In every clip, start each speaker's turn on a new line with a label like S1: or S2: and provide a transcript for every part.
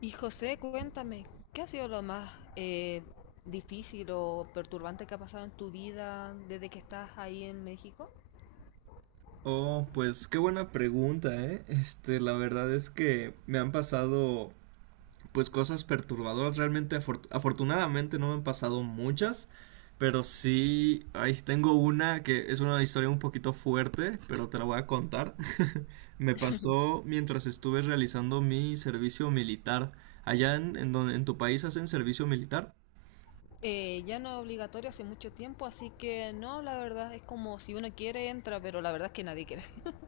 S1: Y José, cuéntame, ¿qué ha sido lo más difícil o perturbante que ha pasado en tu vida desde que estás ahí en México?
S2: Oh, pues qué buena pregunta, ¿eh? La verdad es que me han pasado, pues, cosas perturbadoras. Realmente, afortunadamente no me han pasado muchas, pero sí, ahí tengo una que es una historia un poquito fuerte, pero te la voy a contar. Me pasó mientras estuve realizando mi servicio militar. Allá en donde, en tu país hacen servicio militar.
S1: Ya no es obligatorio hace mucho tiempo, así que no, la verdad es como si uno quiere entra, pero la verdad es que nadie quiere.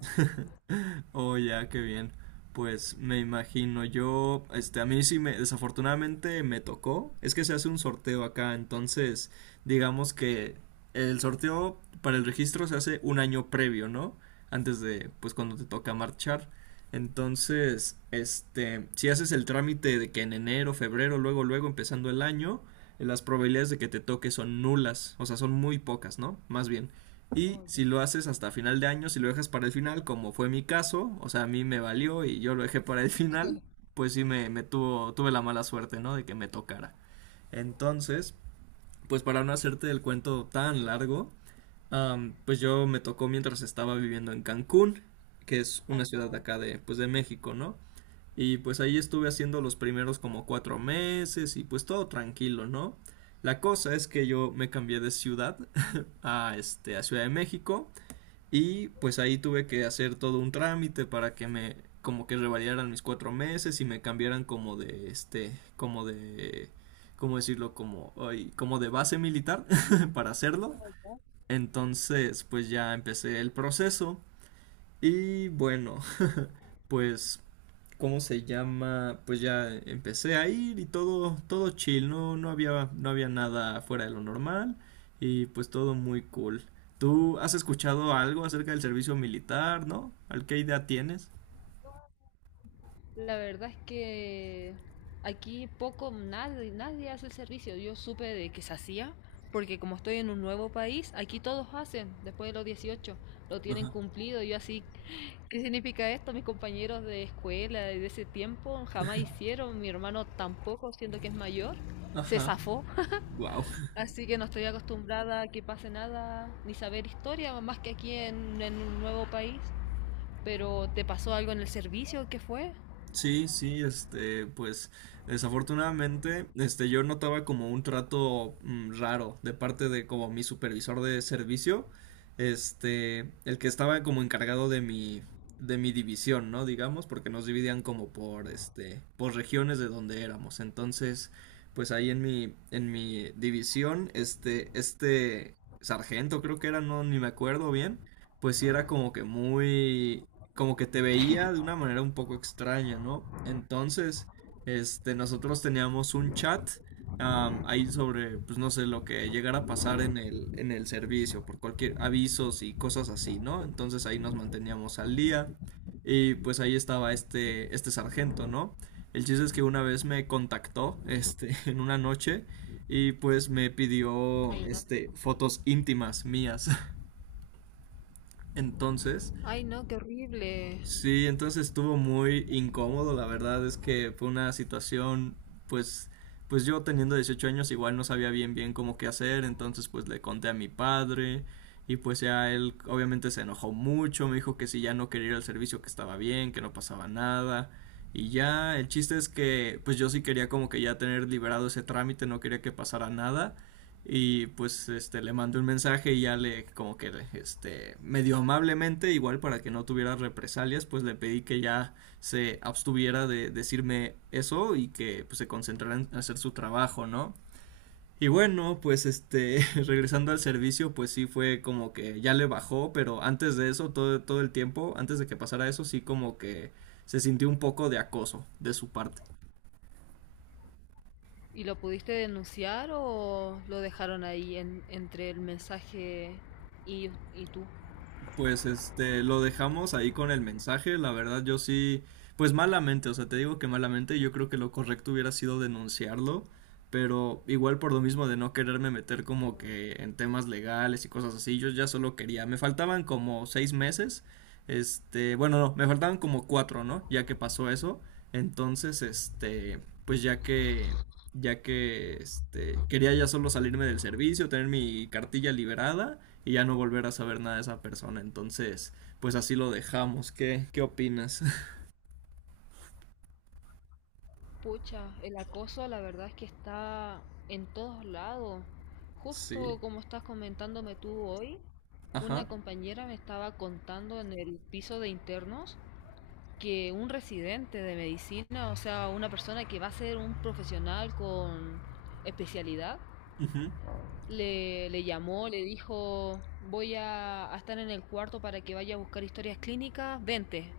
S2: Oh, ya, qué bien. Pues me imagino yo, a mí sí me, desafortunadamente me tocó. Es que se hace un sorteo acá, entonces, digamos que el sorteo para el registro se hace un año previo, ¿no? Antes de, pues, cuando te toca marchar. Entonces, si haces el trámite de que en enero, febrero, luego, luego, empezando el año, las probabilidades de que te toque son nulas, o sea, son muy pocas, ¿no? Más bien. Y si
S1: Oye,
S2: lo haces hasta final de año, si lo dejas para el final, como fue mi caso, o sea, a mí me valió y yo lo dejé para el final, pues sí me tuvo, tuve la mala suerte, ¿no? De que me tocara. Entonces, pues para no hacerte el cuento tan largo, pues yo me tocó mientras estaba viviendo en Cancún, que es
S1: ay
S2: una ciudad de
S1: no,
S2: acá de, pues de México, ¿no? Y pues ahí estuve haciendo los primeros como cuatro meses y pues todo tranquilo, ¿no? La cosa es que yo me cambié de ciudad a Ciudad de México y pues ahí tuve que hacer todo un trámite para que me como que revalidaran mis cuatro meses y me cambiaran como de como de, ¿cómo decirlo? Como, ay, como de base militar para hacerlo.
S1: oye,
S2: Entonces pues ya empecé el proceso y bueno, pues ¿cómo se llama? Pues ya empecé a ir y todo, todo chill, no, no había nada fuera de lo normal y pues todo muy cool. ¿Tú has escuchado algo acerca del servicio militar, no? ¿Al qué idea tienes?
S1: la verdad es que aquí poco, nadie hace el servicio. Yo supe de que se hacía, porque como estoy en un nuevo país, aquí todos hacen, después de los 18 lo tienen cumplido. Yo así ¿qué significa esto? Mis compañeros de escuela de ese tiempo jamás hicieron, mi hermano tampoco, siendo que es mayor, se
S2: Ajá.
S1: zafó.
S2: Wow.
S1: Así que no estoy acostumbrada a que pase nada, ni saber historia, más que aquí en un nuevo país. Pero ¿te pasó algo en el servicio? ¿Qué fue?
S2: Sí, sí, pues desafortunadamente, yo notaba como un trato raro de parte de como mi supervisor de servicio, el que estaba como encargado de mi división, ¿no? Digamos, porque nos dividían como por, por regiones de donde éramos. Entonces, pues ahí en mi división, este sargento creo que era, no, ni me acuerdo bien, pues sí era como que muy como que te veía de una manera un poco extraña, ¿no? Entonces, nosotros teníamos un chat ahí sobre, pues no sé, lo que llegara a pasar en el servicio, por cualquier avisos y cosas así, ¿no? Entonces ahí nos manteníamos al día y pues ahí estaba este sargento, ¿no? El chiste es que una vez me contactó, en una noche y pues me pidió,
S1: Ay, no.
S2: fotos íntimas mías. Entonces,
S1: Ay, no, qué horrible.
S2: sí, entonces estuvo muy incómodo, la verdad es que fue una situación, pues, pues yo teniendo 18 años igual no sabía bien bien cómo qué hacer, entonces pues le conté a mi padre y pues ya él obviamente se enojó mucho, me dijo que si ya no quería ir al servicio que estaba bien, que no pasaba nada y ya el chiste es que pues yo sí quería como que ya tener liberado ese trámite, no quería que pasara nada. Y pues le mandé un mensaje y ya le como que medio amablemente, igual para que no tuviera represalias, pues le pedí que ya se abstuviera de decirme eso y que pues, se concentrara en hacer su trabajo, ¿no? Y bueno, pues regresando al servicio, pues sí fue como que ya le bajó, pero antes de eso, todo, todo el tiempo, antes de que pasara eso, sí como que se sintió un poco de acoso de su parte.
S1: ¿Y lo pudiste denunciar o lo dejaron ahí en- entre el mensaje y, y tú?
S2: Pues lo dejamos ahí con el mensaje. La verdad, yo sí, pues malamente, o sea, te digo que malamente, yo creo que lo correcto hubiera sido denunciarlo, pero igual por lo mismo de no quererme meter como que en temas legales y cosas así, yo ya solo quería, me faltaban como seis meses, bueno, no, me faltaban como cuatro, ¿no? Ya que pasó eso, entonces, pues ya que quería ya solo salirme del servicio, tener mi cartilla liberada y ya no volver a saber nada de esa persona. Entonces, pues así lo dejamos. ¿Qué, qué opinas?
S1: Pucha, el acoso la verdad es que está en todos lados.
S2: Sí.
S1: Justo como estás comentándome tú hoy,
S2: Ajá.
S1: una compañera me estaba contando en el piso de internos que un residente de medicina, o sea, una persona que va a ser un profesional con especialidad,
S2: Ujú.
S1: le llamó, le dijo, voy a estar en el cuarto para que vaya a buscar historias clínicas, vente.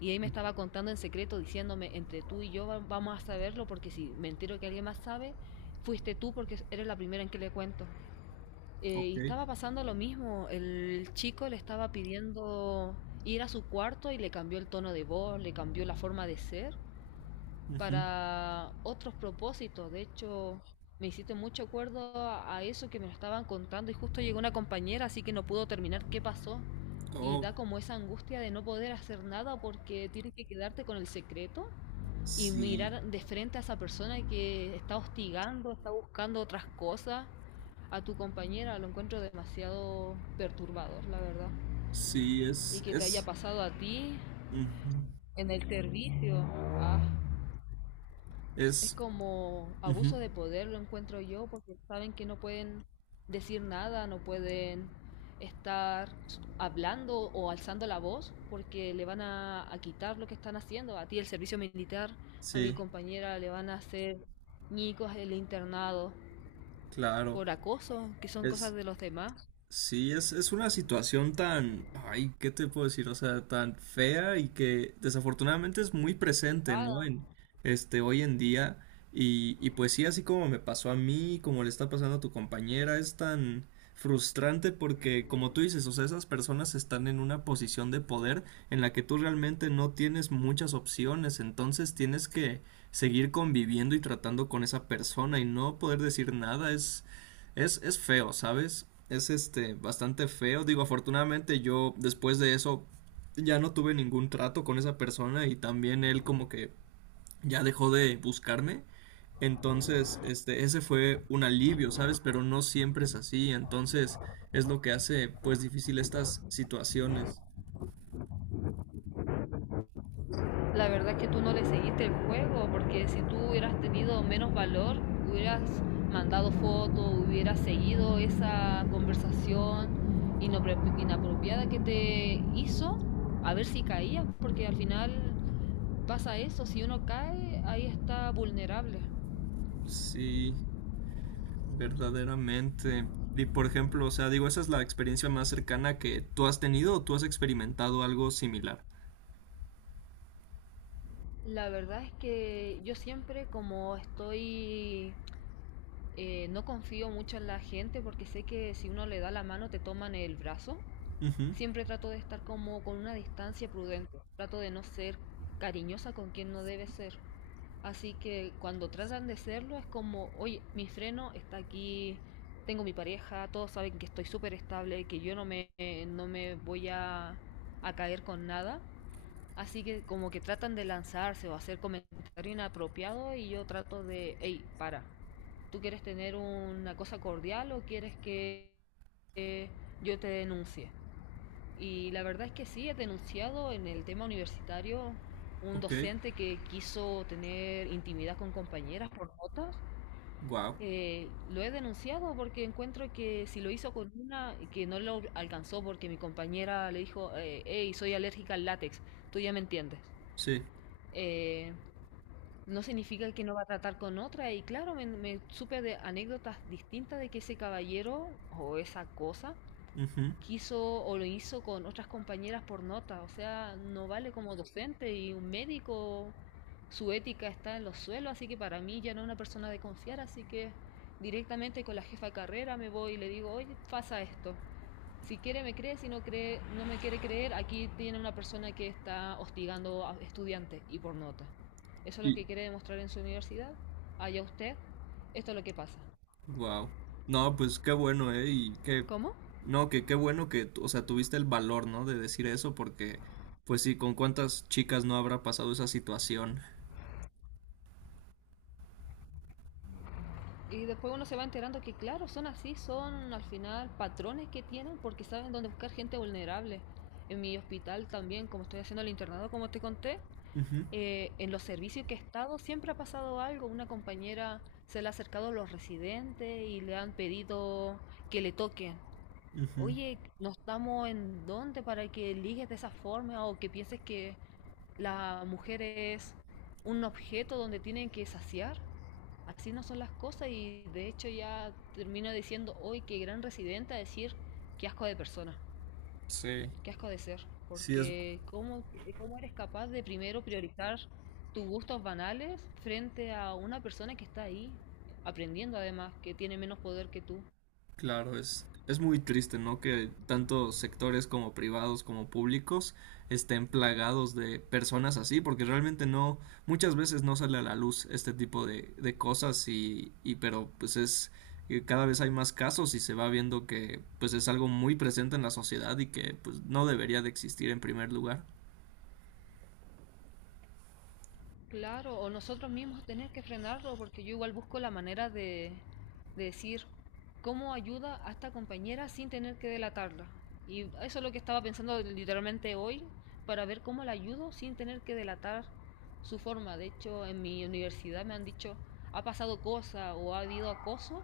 S1: Y ahí me estaba contando en secreto, diciéndome, entre tú y yo vamos a saberlo, porque si me entero que alguien más sabe, fuiste tú porque eres la primera en que le cuento. Y
S2: Ok.
S1: estaba pasando lo mismo, el chico le estaba pidiendo ir a su cuarto y le cambió el tono de voz, le cambió la forma de ser
S2: Ujú.
S1: para otros propósitos. De hecho, me hiciste mucho acuerdo a eso que me lo estaban contando y justo llegó una compañera, así que no pudo terminar qué pasó. Y
S2: Oh,
S1: da como esa angustia de no poder hacer nada porque tienes que quedarte con el secreto y
S2: sí.
S1: mirar de frente a esa persona que está hostigando, está buscando otras cosas. A tu compañera lo encuentro demasiado perturbador, la verdad.
S2: Sí,
S1: Y que te haya pasado a ti
S2: ujú.
S1: en el servicio. Ah. Es
S2: Es,
S1: como
S2: ujú.
S1: abuso de poder, lo encuentro yo, porque saben que no pueden decir nada, no pueden estar hablando o alzando la voz, porque le van a quitar lo que están haciendo. A ti el servicio militar, a mi
S2: Sí,
S1: compañera le van a hacer ñicos el internado
S2: claro.
S1: por acoso, que son cosas
S2: Es,
S1: de los demás.
S2: sí, es una situación tan, ay, ¿qué te puedo decir? O sea, tan fea y que desafortunadamente es muy presente, ¿no?
S1: Nada.
S2: En, hoy en día. Y pues sí, así como me pasó a mí, como le está pasando a tu compañera, es tan frustrante porque, como tú dices, o sea, esas personas están en una posición de poder en la que tú realmente no tienes muchas opciones, entonces tienes que seguir conviviendo y tratando con esa persona y no poder decir nada es, es feo, ¿sabes? Es bastante feo. Digo, afortunadamente yo después de eso ya no tuve ningún trato con esa persona y también él como que ya dejó de buscarme. Entonces, ese fue un alivio, ¿sabes? Pero no siempre es así. Entonces, es lo que hace pues difícil estas situaciones.
S1: La verdad es que tú no le seguiste el juego, porque si tú hubieras tenido menos valor, hubieras mandado fotos, hubieras seguido esa conversación inapropiada que te hizo, a ver si caías, porque al final pasa eso, si uno cae, ahí está vulnerable.
S2: Sí, verdaderamente. Y por ejemplo, o sea, digo, esa es la experiencia más cercana que tú has tenido o tú has experimentado algo similar.
S1: La verdad es que yo siempre como estoy, no confío mucho en la gente porque sé que si uno le da la mano te toman el brazo.
S2: Ujú,
S1: Siempre trato de estar como con una distancia prudente. Trato de no ser cariñosa con quien no debe ser. Así que cuando tratan de serlo es como, oye, mi freno está aquí, tengo mi pareja, todos saben que estoy súper estable, que yo no no me voy a caer con nada. Así que como que tratan de lanzarse o hacer comentario inapropiado y yo trato de, hey, para, ¿tú quieres tener una cosa cordial o quieres que eh, yo te denuncie? Y la verdad es que sí, he denunciado en el tema universitario un
S2: ok.
S1: docente que quiso tener intimidad con compañeras por notas.
S2: Wow.
S1: Lo he denunciado porque encuentro que si lo hizo con una, que no lo alcanzó porque mi compañera le dijo, hey, soy alérgica al látex, tú ya me entiendes.
S2: Sí.
S1: Eh, no significa que no va a tratar con otra y claro, me supe de anécdotas distintas de que ese caballero o esa cosa
S2: Ujú.
S1: quiso o lo hizo con otras compañeras por nota. O sea, no vale como docente y un médico, su ética está en los suelos, así que para mí ya no es una persona de confiar, así que directamente con la jefa de carrera me voy y le digo, oye, pasa esto. Si quiere me cree, si no cree, no me quiere creer, aquí tiene una persona que está hostigando a estudiantes y por nota. Eso es lo
S2: Y
S1: que quiere demostrar en su universidad. Allá usted, esto es lo que pasa.
S2: wow. No, pues qué bueno, ¿eh? Y qué
S1: ¿Cómo?
S2: no, que qué bueno que, tú- o sea, tuviste el valor, ¿no? De decir eso porque pues sí, con cuántas chicas no habrá pasado esa situación.
S1: Y después uno se va enterando que, claro, son así, son al final patrones que tienen porque saben dónde buscar gente vulnerable. En mi hospital también, como estoy haciendo el internado, como te conté,
S2: Ujú,
S1: en los servicios que he estado siempre ha pasado algo. Una compañera se le ha acercado a los residentes y le han pedido que le toquen.
S2: ujú.
S1: Oye, no estamos en dónde para que ligues de esa forma o que pienses que la mujer es un objeto donde tienen que saciar. Así no son las cosas y de hecho ya termino diciendo hoy que gran residente a decir qué asco de persona,
S2: Sí,
S1: qué asco de ser,
S2: sí, es,
S1: porque ¿cómo, cómo eres capaz de primero priorizar tus gustos banales frente a una persona que está ahí aprendiendo además, que tiene menos poder que tú?
S2: claro, es muy triste, ¿no? Que tanto sectores como privados como públicos estén plagados de personas así, porque realmente no, muchas veces no sale a la luz este tipo de cosas y pero pues es, y cada vez hay más casos y se va viendo que pues es algo muy presente en la sociedad y que pues no debería de existir en primer lugar.
S1: Claro, o nosotros mismos tener que frenarlo, porque yo igual busco la manera de decir cómo ayuda a esta compañera sin tener que delatarla. Y eso es lo que estaba pensando literalmente hoy, para ver cómo la ayudo sin tener que delatar su forma. De hecho, en mi universidad me han dicho, ha pasado cosa o ha habido acoso,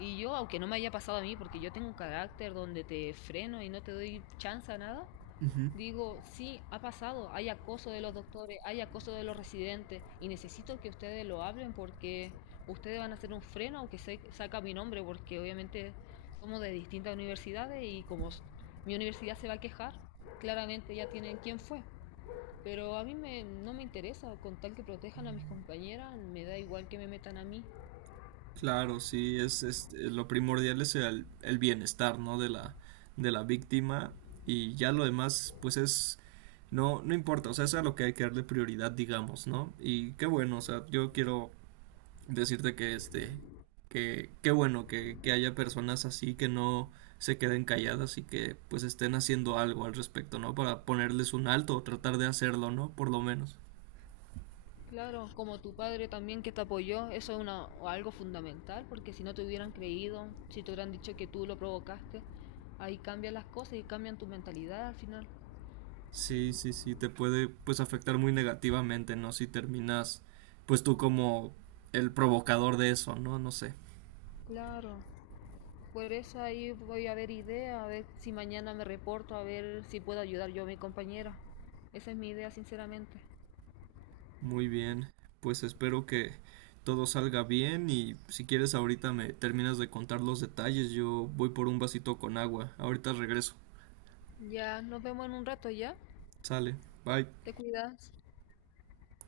S1: y yo, aunque no me haya pasado a mí, porque yo tengo un carácter donde te freno y no te doy chance a nada,
S2: Ujú.
S1: digo, sí, ha pasado, hay acoso de los doctores, hay acoso de los residentes y necesito que ustedes lo hablen porque ustedes van a hacer un freno aunque se saca mi nombre porque obviamente somos de distintas universidades y como mi universidad se va a quejar, claramente ya tienen quién fue. Pero a mí me- no me interesa, con tal que protejan a mis compañeras, me da igual que me metan a mí.
S2: Claro, sí, lo primordial es el bienestar, ¿no? De la víctima y ya lo demás pues es no, no importa, o sea, eso es a lo que hay que darle prioridad, digamos, ¿no? Y qué bueno, o sea, yo quiero decirte que que qué bueno que haya personas así que no se queden calladas y que pues estén haciendo algo al respecto, ¿no? Para ponerles un alto o tratar de hacerlo, ¿no? Por lo menos.
S1: Claro, como tu padre también que te apoyó, eso es una, algo fundamental, porque si no te hubieran creído, si te hubieran dicho que tú lo provocaste, ahí cambian las cosas y cambian tu mentalidad al final.
S2: Sí, sí, sí, te puede pues afectar muy negativamente, ¿no? Si terminas pues tú como el provocador de eso, ¿no? No sé.
S1: Claro, por eso ahí voy a ver idea, a ver si mañana me reporto, a ver si puedo ayudar yo a mi compañera. Esa es mi idea, sinceramente.
S2: Muy bien, pues espero que todo salga bien y si quieres ahorita me terminas de contar los detalles, yo voy por un vasito con agua, ahorita regreso,
S1: Ya, nos vemos en un rato, ¿ya?
S2: sale, bye.
S1: Te cuidas.